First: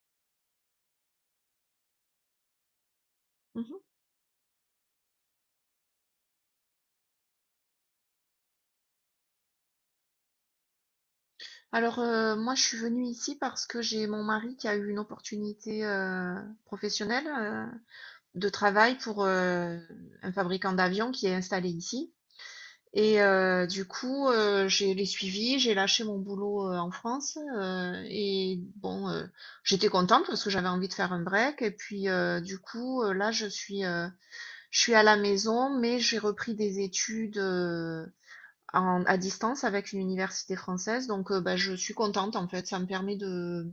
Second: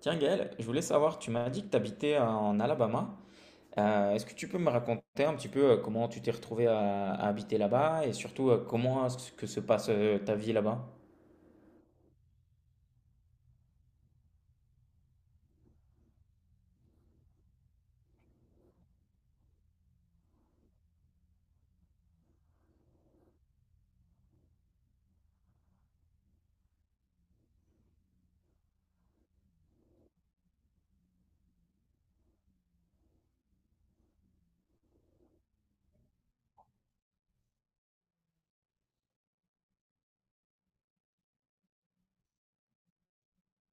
Tiens Gaël, je voulais savoir, tu m'as dit que tu habitais en Alabama. Mmh. Est-ce que tu peux me raconter un petit peu comment tu t'es retrouvé à habiter là-bas et surtout comment est-ce que se passe ta vie là-bas? Alors, moi, je suis venue ici parce que j'ai mon mari qui a eu une opportunité, professionnelle, de travail pour, un fabricant d'avions qui est installé ici. Et du coup, j'ai les suivis, j'ai lâché mon boulot en France et bon, j'étais contente parce que j'avais envie de faire un break. Et puis du coup, je suis à la maison, mais j'ai repris des études à distance avec une université française. Donc, bah, je suis contente en fait. Ça me permet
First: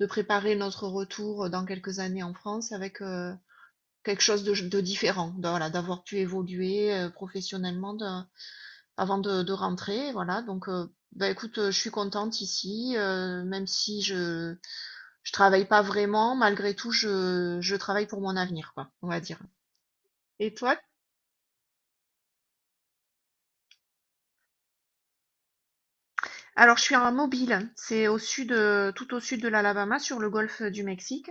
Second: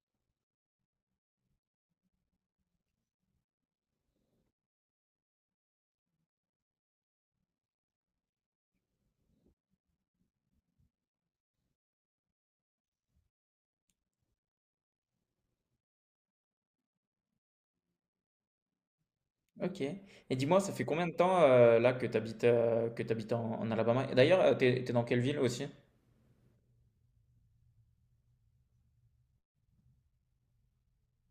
de préparer notre retour dans quelques années en France avec quelque chose de différent. Donc, voilà, d'avoir pu évoluer professionnellement. Avant de rentrer, voilà. Donc, bah, écoute, je suis contente ici, même si je travaille pas vraiment, malgré tout, je travaille pour mon avenir, quoi, on va dire. Ok. Et Et dis-moi, ça toi? fait combien de temps là que tu habites, en Alabama? Et d'ailleurs, t'es dans quelle ville aussi? Alors, je suis en mobile, c'est au sud, tout au sud de l'Alabama, sur le golfe du Mexique.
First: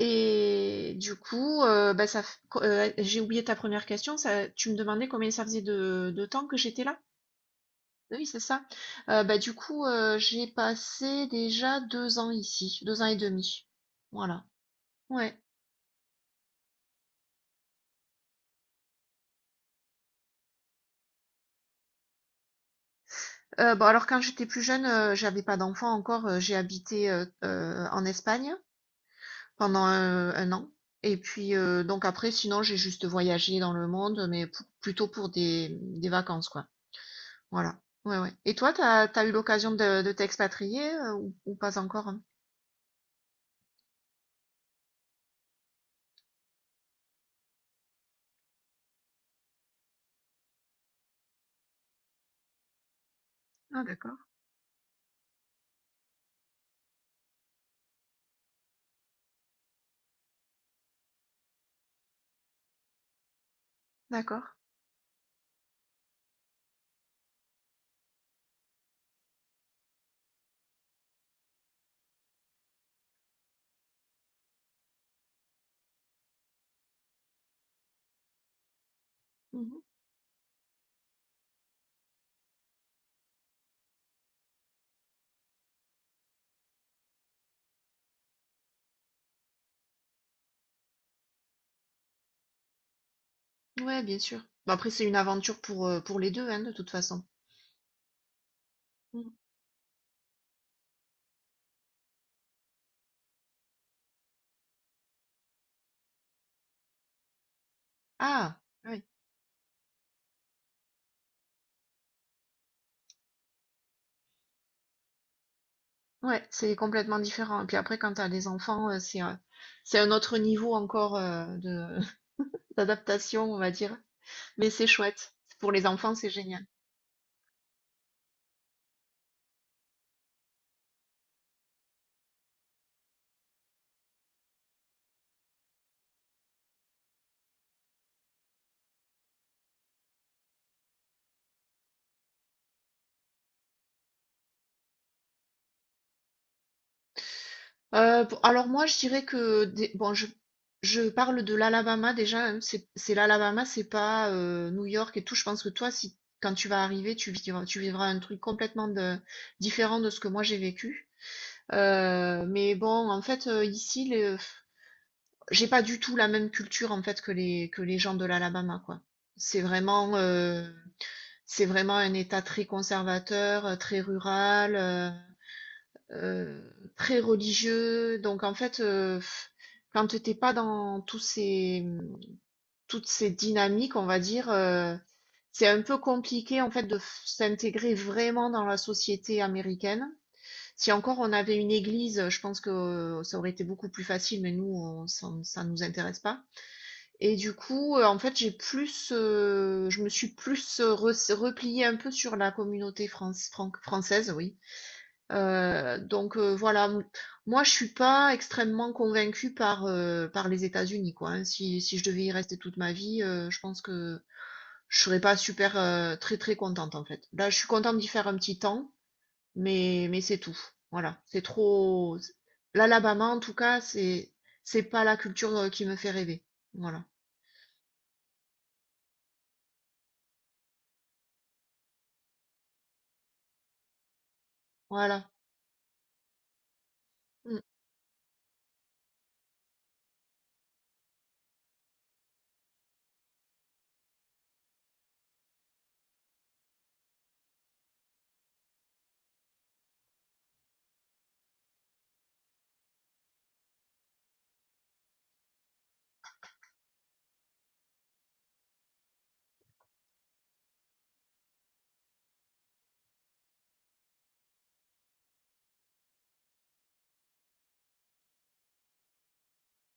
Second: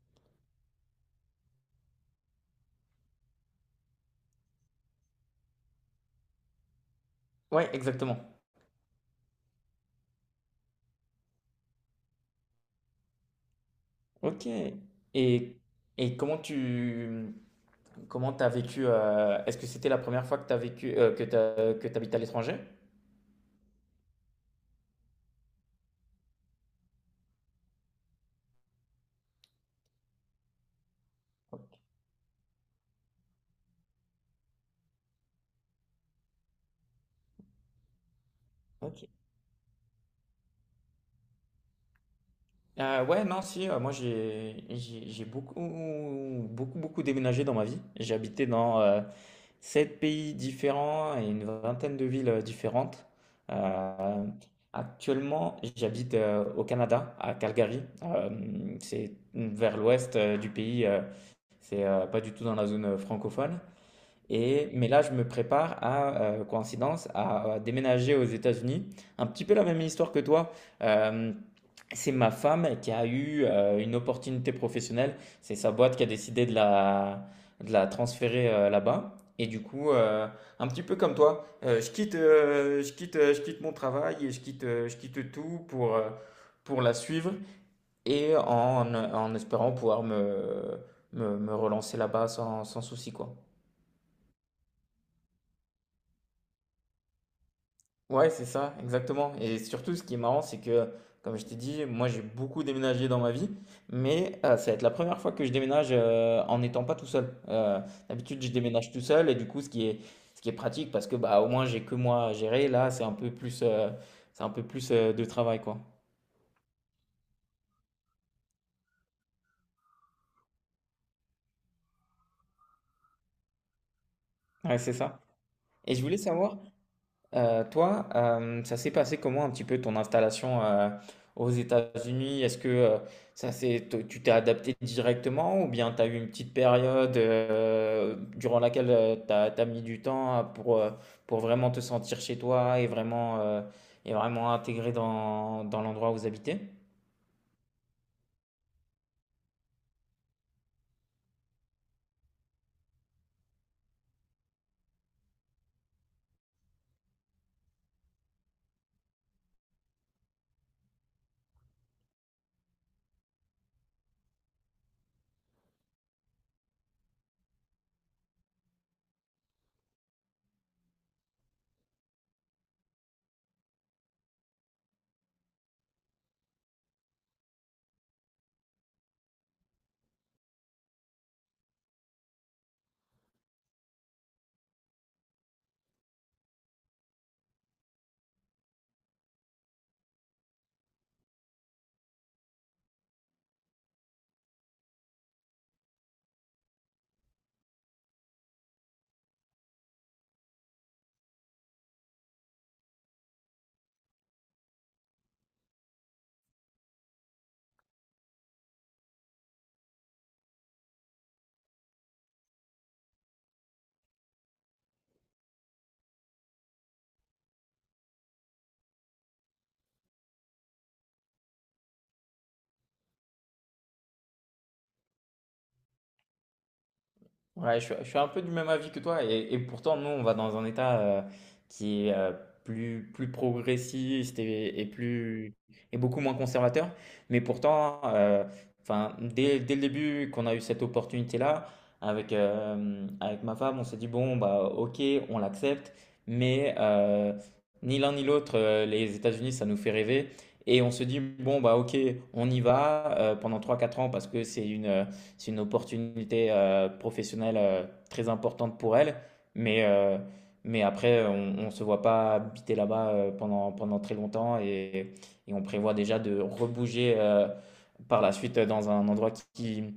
Et du coup, bah, ça, j'ai oublié ta première question. Ça, tu me demandais combien ça faisait de temps que j'étais là? Ouais, exactement. Oui, c'est ça. Bah, du coup, j'ai passé déjà 2 ans ici, 2 ans et demi. Voilà. Ok. Ouais. Et, et comment t'as vécu est-ce que c'était la première fois que t'as vécu que t'habites à l'étranger? Bah, alors quand j'étais plus jeune, j'avais pas d'enfant encore, j'ai habité, en Espagne pendant, un 1 an et puis, donc après sinon j'ai juste voyagé dans le monde, mais pou plutôt pour des vacances, quoi. Voilà. Ouais, ouais, et toi, Ok. T'as eu l'occasion de t'expatrier, ou pas encore? Hein? Ouais, non, si, moi j'ai beaucoup, beaucoup, beaucoup déménagé dans ma vie. J'ai habité dans sept pays différents et une vingtaine de villes différentes. Ah d'accord, Euh, Actuellement, j'habite au Canada, à Calgary. C'est vers l'ouest du pays, c'est pas du tout dans la zone francophone. d'accord. Mais là, je me prépare à, coïncidence, à déménager aux États-Unis. Un petit peu la même histoire que toi. Euh, c'est ma femme qui a eu une opportunité professionnelle. C'est sa boîte qui a décidé de la transférer là-bas. Et du Mmh. coup, un petit peu comme toi, je quitte mon travail et je quitte tout pour la suivre et en espérant pouvoir me relancer là-bas sans souci, quoi. Ouais, bien sûr. Bah, après c'est une aventure pour les 2 hein, de toute façon. Ouais, c'est ça, Mmh. exactement. Et surtout, ce qui est marrant, c'est que, comme je t'ai dit, moi j'ai beaucoup déménagé dans ma vie, mais ça va être la première fois que je déménage en n'étant pas tout seul. D'habitude, je Ah! déménage tout Oui. seul, et du coup, ce qui est pratique, parce que bah, au moins j'ai que moi à gérer, là, c'est un peu plus, c'est un peu plus de travail, quoi. Ouais, c'est complètement différent. Et puis après, quand tu as les enfants, c'est un autre niveau encore de d'adaptation, on va dire. Mais Ouais, c'est c'est ça. chouette. Pour les Et je enfants, voulais c'est savoir, génial. Toi, ça s'est passé comment un petit peu ton installation aux États-Unis? Est-ce que tu t'es adapté directement ou bien tu as eu une petite période durant laquelle mis du temps pour vraiment te sentir chez toi et vraiment intégré dans l'endroit où vous habitez? Alors moi, je dirais bon, je parle de l'Alabama déjà. Hein. C'est l'Alabama, c'est pas New York et tout. Je pense que toi, si quand tu vas arriver, tu vivras un truc différent de ce que moi j'ai vécu. Mais bon, en fait, ici, j'ai pas du tout la même culture en fait que les gens de l'Alabama quoi. C'est vraiment euh, c'est vraiment un État très conservateur, très rural, euh, très religieux. Donc en fait, quand t'es pas dans tous ces toutes ces dynamiques, on va dire, c'est un peu compliqué en fait s'intégrer vraiment dans la société américaine. Si encore on avait une église, je pense que ça aurait été beaucoup plus facile, mais nous, on, ça ça nous intéresse pas. Et du coup, en fait, j'ai plus, je me suis plus, res repliée un peu sur la communauté France fran française, oui. Donc voilà, m moi, je suis pas extrêmement convaincue par, par les États-Unis, quoi, hein. Si je devais y rester toute ma vie, je pense que je serais pas super, très, très contente, en fait. Là, je suis contente d'y faire un petit temps, mais c'est tout. Voilà, c'est trop l'Alabama, en tout cas, c'est pas la culture, qui me fait rêver. Voilà, Ouais, je suis un peu du même avis que toi. Et pourtant, nous, on va dans un état qui est plus progressiste et, et voilà. plus, et beaucoup moins conservateur. Mais Mmh. pourtant, enfin, dès le début qu'on a eu cette opportunité-là, avec ma femme, on s'est dit, bon, bah, ok, on l'accepte. Mais ni l'un ni l'autre, les États-Unis, ça nous fait rêver. Et on se dit, bon, bah, ok, on y va pendant trois quatre ans parce que c'est une opportunité professionnelle très importante pour elle. Mais, euh, mais après, on ne se voit pas habiter là-bas pendant très longtemps et on prévoit déjà de rebouger par la suite dans un endroit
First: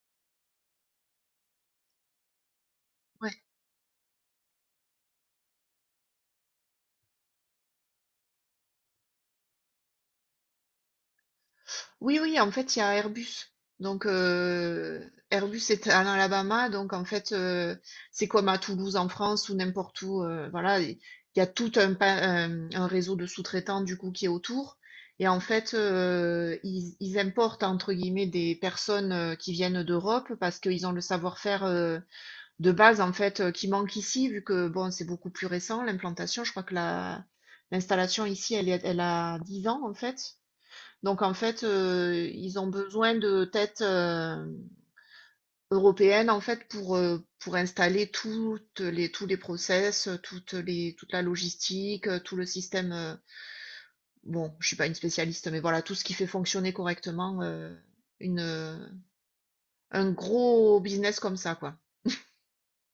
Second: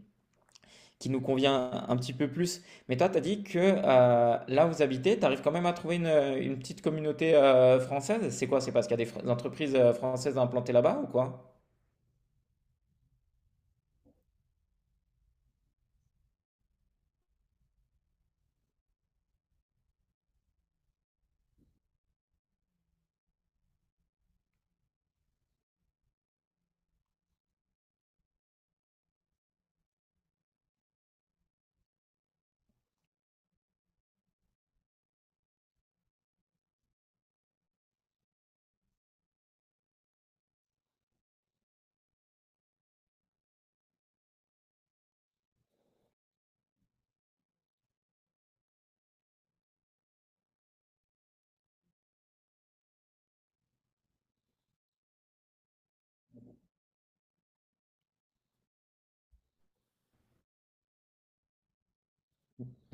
qui nous convient un petit peu plus. Mais toi, tu as Ouais. dit que là où vous habitez, tu arrives quand même à trouver une petite communauté française. C'est quoi? C'est parce qu'il y a des entreprises françaises implantées là-bas ou quoi? Oui, oui, en fait, il y a Airbus. Donc, Airbus est en Alabama. Donc, en fait, c'est comme à Toulouse en France ou n'importe où. Voilà, il y a tout un réseau de sous-traitants, du coup, qui est autour. Et en fait, ils importent, entre guillemets, des personnes qui viennent d'Europe parce qu'ils ont le savoir-faire de base, en fait, qui manque ici, vu que, bon, c'est beaucoup plus récent, l'implantation. Je crois que l'installation ici, elle, elle a 10 ans, en fait. Donc en fait, ils ont besoin de têtes, européennes en fait pour installer toutes les tous les process, toute la logistique, tout le système, bon, je suis pas une spécialiste, mais voilà, tout ce qui fait fonctionner correctement, une, heu, un gros business comme ça, quoi.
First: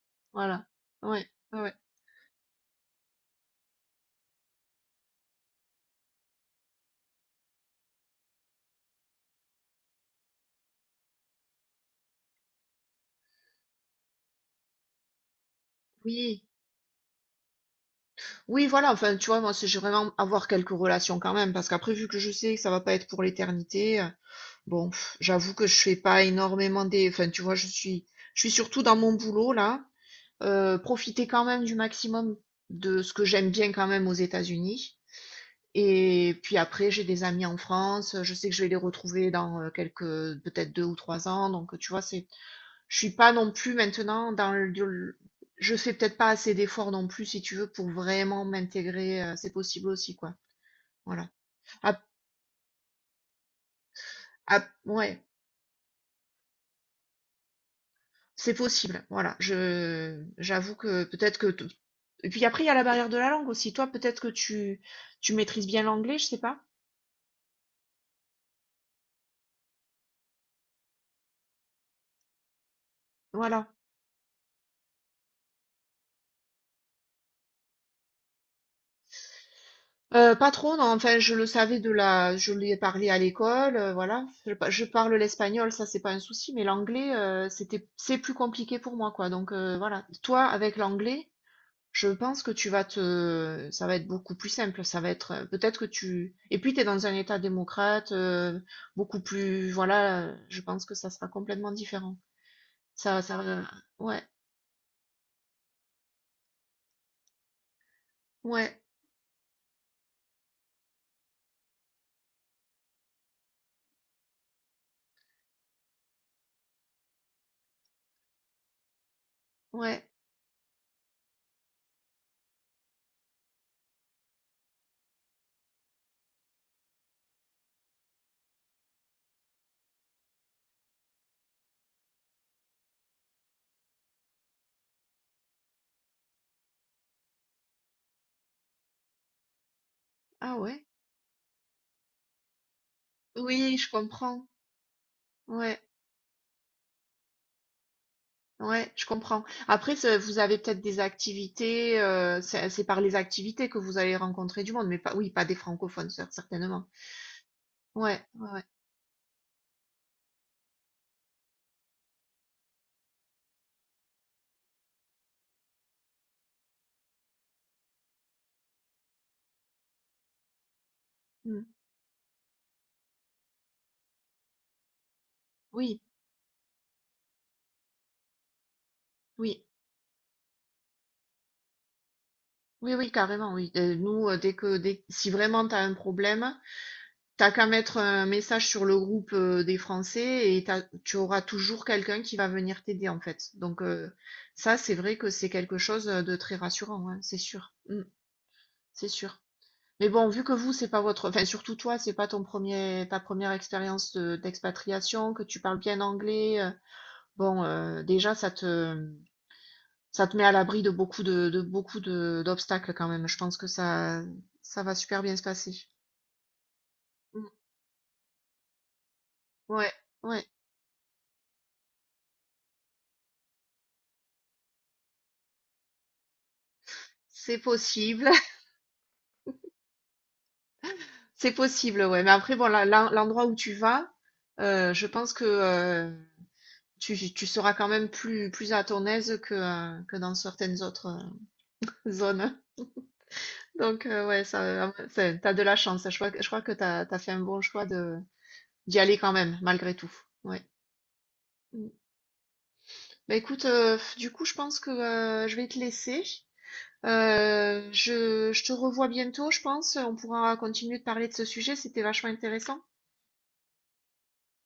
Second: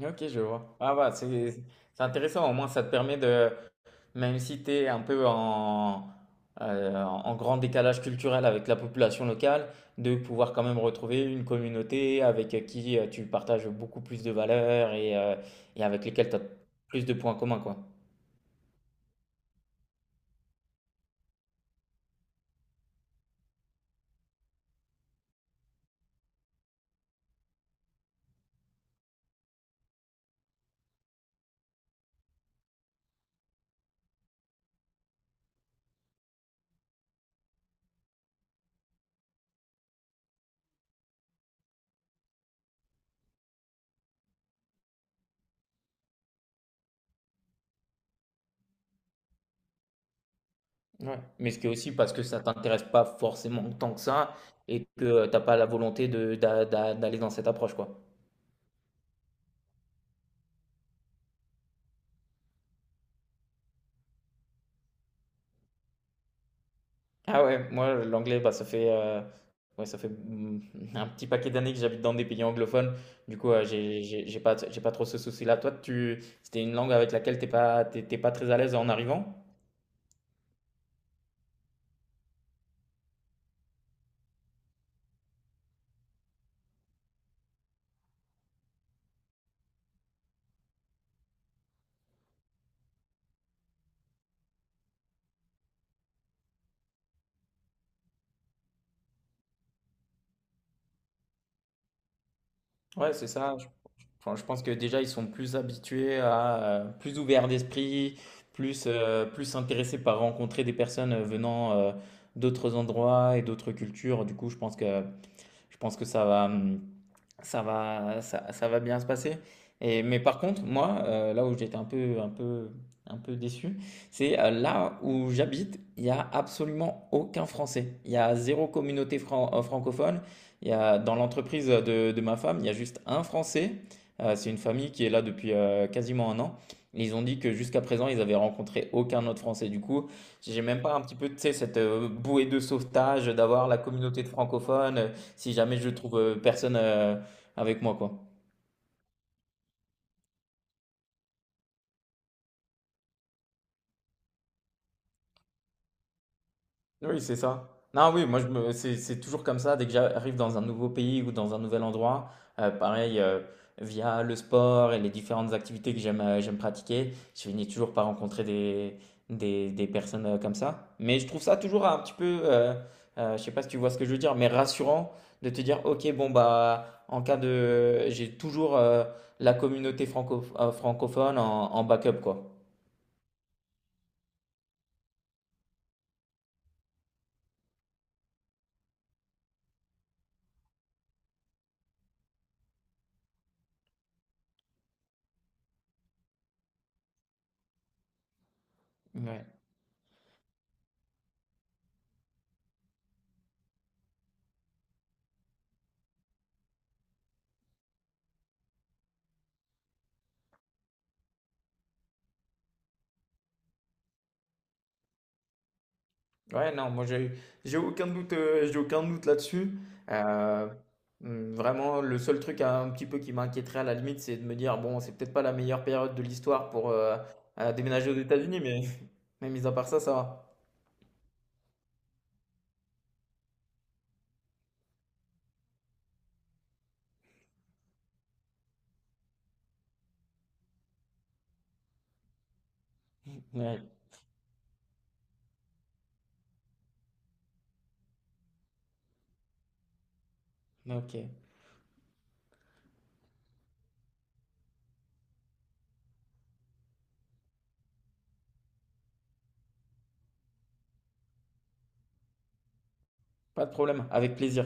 Ok, je Voilà. vois. Ah bah, Ouais, c'est ouais, ouais. c'est intéressant, au moins ça te permet de, même si tu es un peu en grand décalage culturel avec la population locale, de pouvoir quand même retrouver une communauté avec qui tu partages beaucoup plus de valeurs et et avec lesquelles tu as Oui, plus de points communs, quoi. oui, voilà, enfin, tu vois, moi, c'est j'ai vraiment avoir quelques relations quand même, parce qu'après vu que je sais que ça va pas être pour l'éternité, bon, pff, j'avoue que je fais pas énormément des. Enfin, tu vois, je suis surtout dans mon boulot là. Profiter quand même du maximum de ce que j'aime bien quand même aux États-Unis. Et puis après, j'ai des amis en France. Je sais que je vais les retrouver dans quelques, peut-être 2 ou 3 ans. Donc, tu vois, c'est, je suis pas non plus maintenant dans le. Je fais peut-être pas assez d'efforts non plus, si tu veux, pour vraiment m'intégrer. C'est possible aussi, quoi. Ouais. Voilà. Mais c'est aussi Ap- parce que ça t'intéresse pas forcément tant que ça et ouais. que tu t'as pas la volonté de, d'aller dans cette approche, quoi. C'est possible, voilà. Je j'avoue que peut-être et puis après il y a la barrière de la langue aussi. Toi peut-être que tu maîtrises bien l'anglais, je sais pas. Ah ouais, moi l'anglais, bah, ça fait, ouais, ça fait un petit paquet d'années que j'habite dans des pays anglophones. Du coup, Voilà. J'ai pas trop ce souci-là. C'était une langue avec laquelle t'es pas très à l'aise en arrivant? Pas trop, non. Enfin, je le savais de la, je l'ai parlé à l'école, voilà. Je parle l'espagnol, ça c'est pas un souci, mais l'anglais, c'était, c'est plus compliqué pour moi, quoi. Donc voilà. Toi, avec l'anglais, je pense que ça va être beaucoup plus simple. Ça va être, peut-être que tu, et puis tu es dans un État démocrate, beaucoup plus, voilà, je pense que ça sera complètement différent. Ouais, Ça, c'est ça ça. va, ouais, Enfin, je pense que déjà, ils sont plus habitués plus ouverts d'esprit, ouais, plus intéressés par rencontrer des personnes venant, d'autres endroits et d'autres cultures. Du coup, je pense que ça va bien se passer. ouais, Mais par contre, moi, là où j'étais un peu déçu, c'est là où j'habite, il n'y a absolument aucun Français. Il y a zéro communauté francophone. Il y a, dans l'entreprise de ma femme, il y a juste un Français. C'est une famille qui est là depuis quasiment un an. Ils ont dit que jusqu'à présent, ils avaient rencontré aucun autre Français. Du coup, ah j'ai même ouais, pas un petit peu, tu sais, cette bouée de sauvetage d'avoir oui, la je communauté de comprends, francophones. Si jamais ouais, je trouve personne avec moi, quoi. ouais, je comprends. Après, vous avez peut-être des activités, c'est par les activités que vous allez rencontrer du monde, mais pas, oui, pas des francophones, certainement. Oui, c'est ça. Non, Ouais, oui, moi, je ouais, ouais. me... c'est toujours comme ça. Dès que j'arrive dans un nouveau pays ou dans un nouvel endroit, pareil, via le sport et les différentes activités que j'aime pratiquer, je finis toujours par rencontrer des personnes comme ça. Mais je trouve ça Hmm. toujours un petit peu, je sais pas si tu vois ce que je veux dire, mais rassurant de te dire, Oui, ok, bon, bah, en cas de... J'ai toujours la oui. communauté francophone en backup, quoi. Oui, oui, carrément, oui. Nous, dès, si vraiment tu as un problème, t'as qu'à mettre un message sur le groupe des Français et tu auras toujours quelqu'un qui va venir t'aider, en fait. Donc, ça, c'est vrai que c'est quelque chose de très rassurant, hein, c'est sûr. Mm, c'est sûr. Ouais. Mais bon, vu que vous, c'est pas votre, enfin, surtout toi, c'est pas ton premier, ta première expérience d'expatriation, que tu parles bien anglais, bon, déjà, ça te met à l'abri de beaucoup de d'obstacles quand même. Je pense que ça va super bien se passer. Ouais, non, moi j'ai Mm. j'ai aucun doute, j'ai aucun doute là-dessus. Ouais, ouais, Euh, Vraiment, le seul truc un petit peu qui m'inquiéterait à la limite, c'est de me dire, bon, c'est peut-être pas la meilleure période de l'histoire pour euh, c'est euh, déménager aux possible, États-Unis, mais mis à part ça, ça va. c'est possible, ouais. Mais après, bon, l'endroit où tu vas, je pense que tu seras quand même plus, plus à ton aise que dans certaines autres zones. Ouais, Donc, ouais, ça, t'as de la chance. Je crois, je crois que t'as fait un bon choix de d'y aller quand même, malgré tout. Ouais. ok, Mm. Bah écoute, du coup, je pense que je vais te laisser. Je te revois bientôt, je pense. On pourra continuer de parler de ce sujet, c'était vachement intéressant. pas de problème, avec plaisir.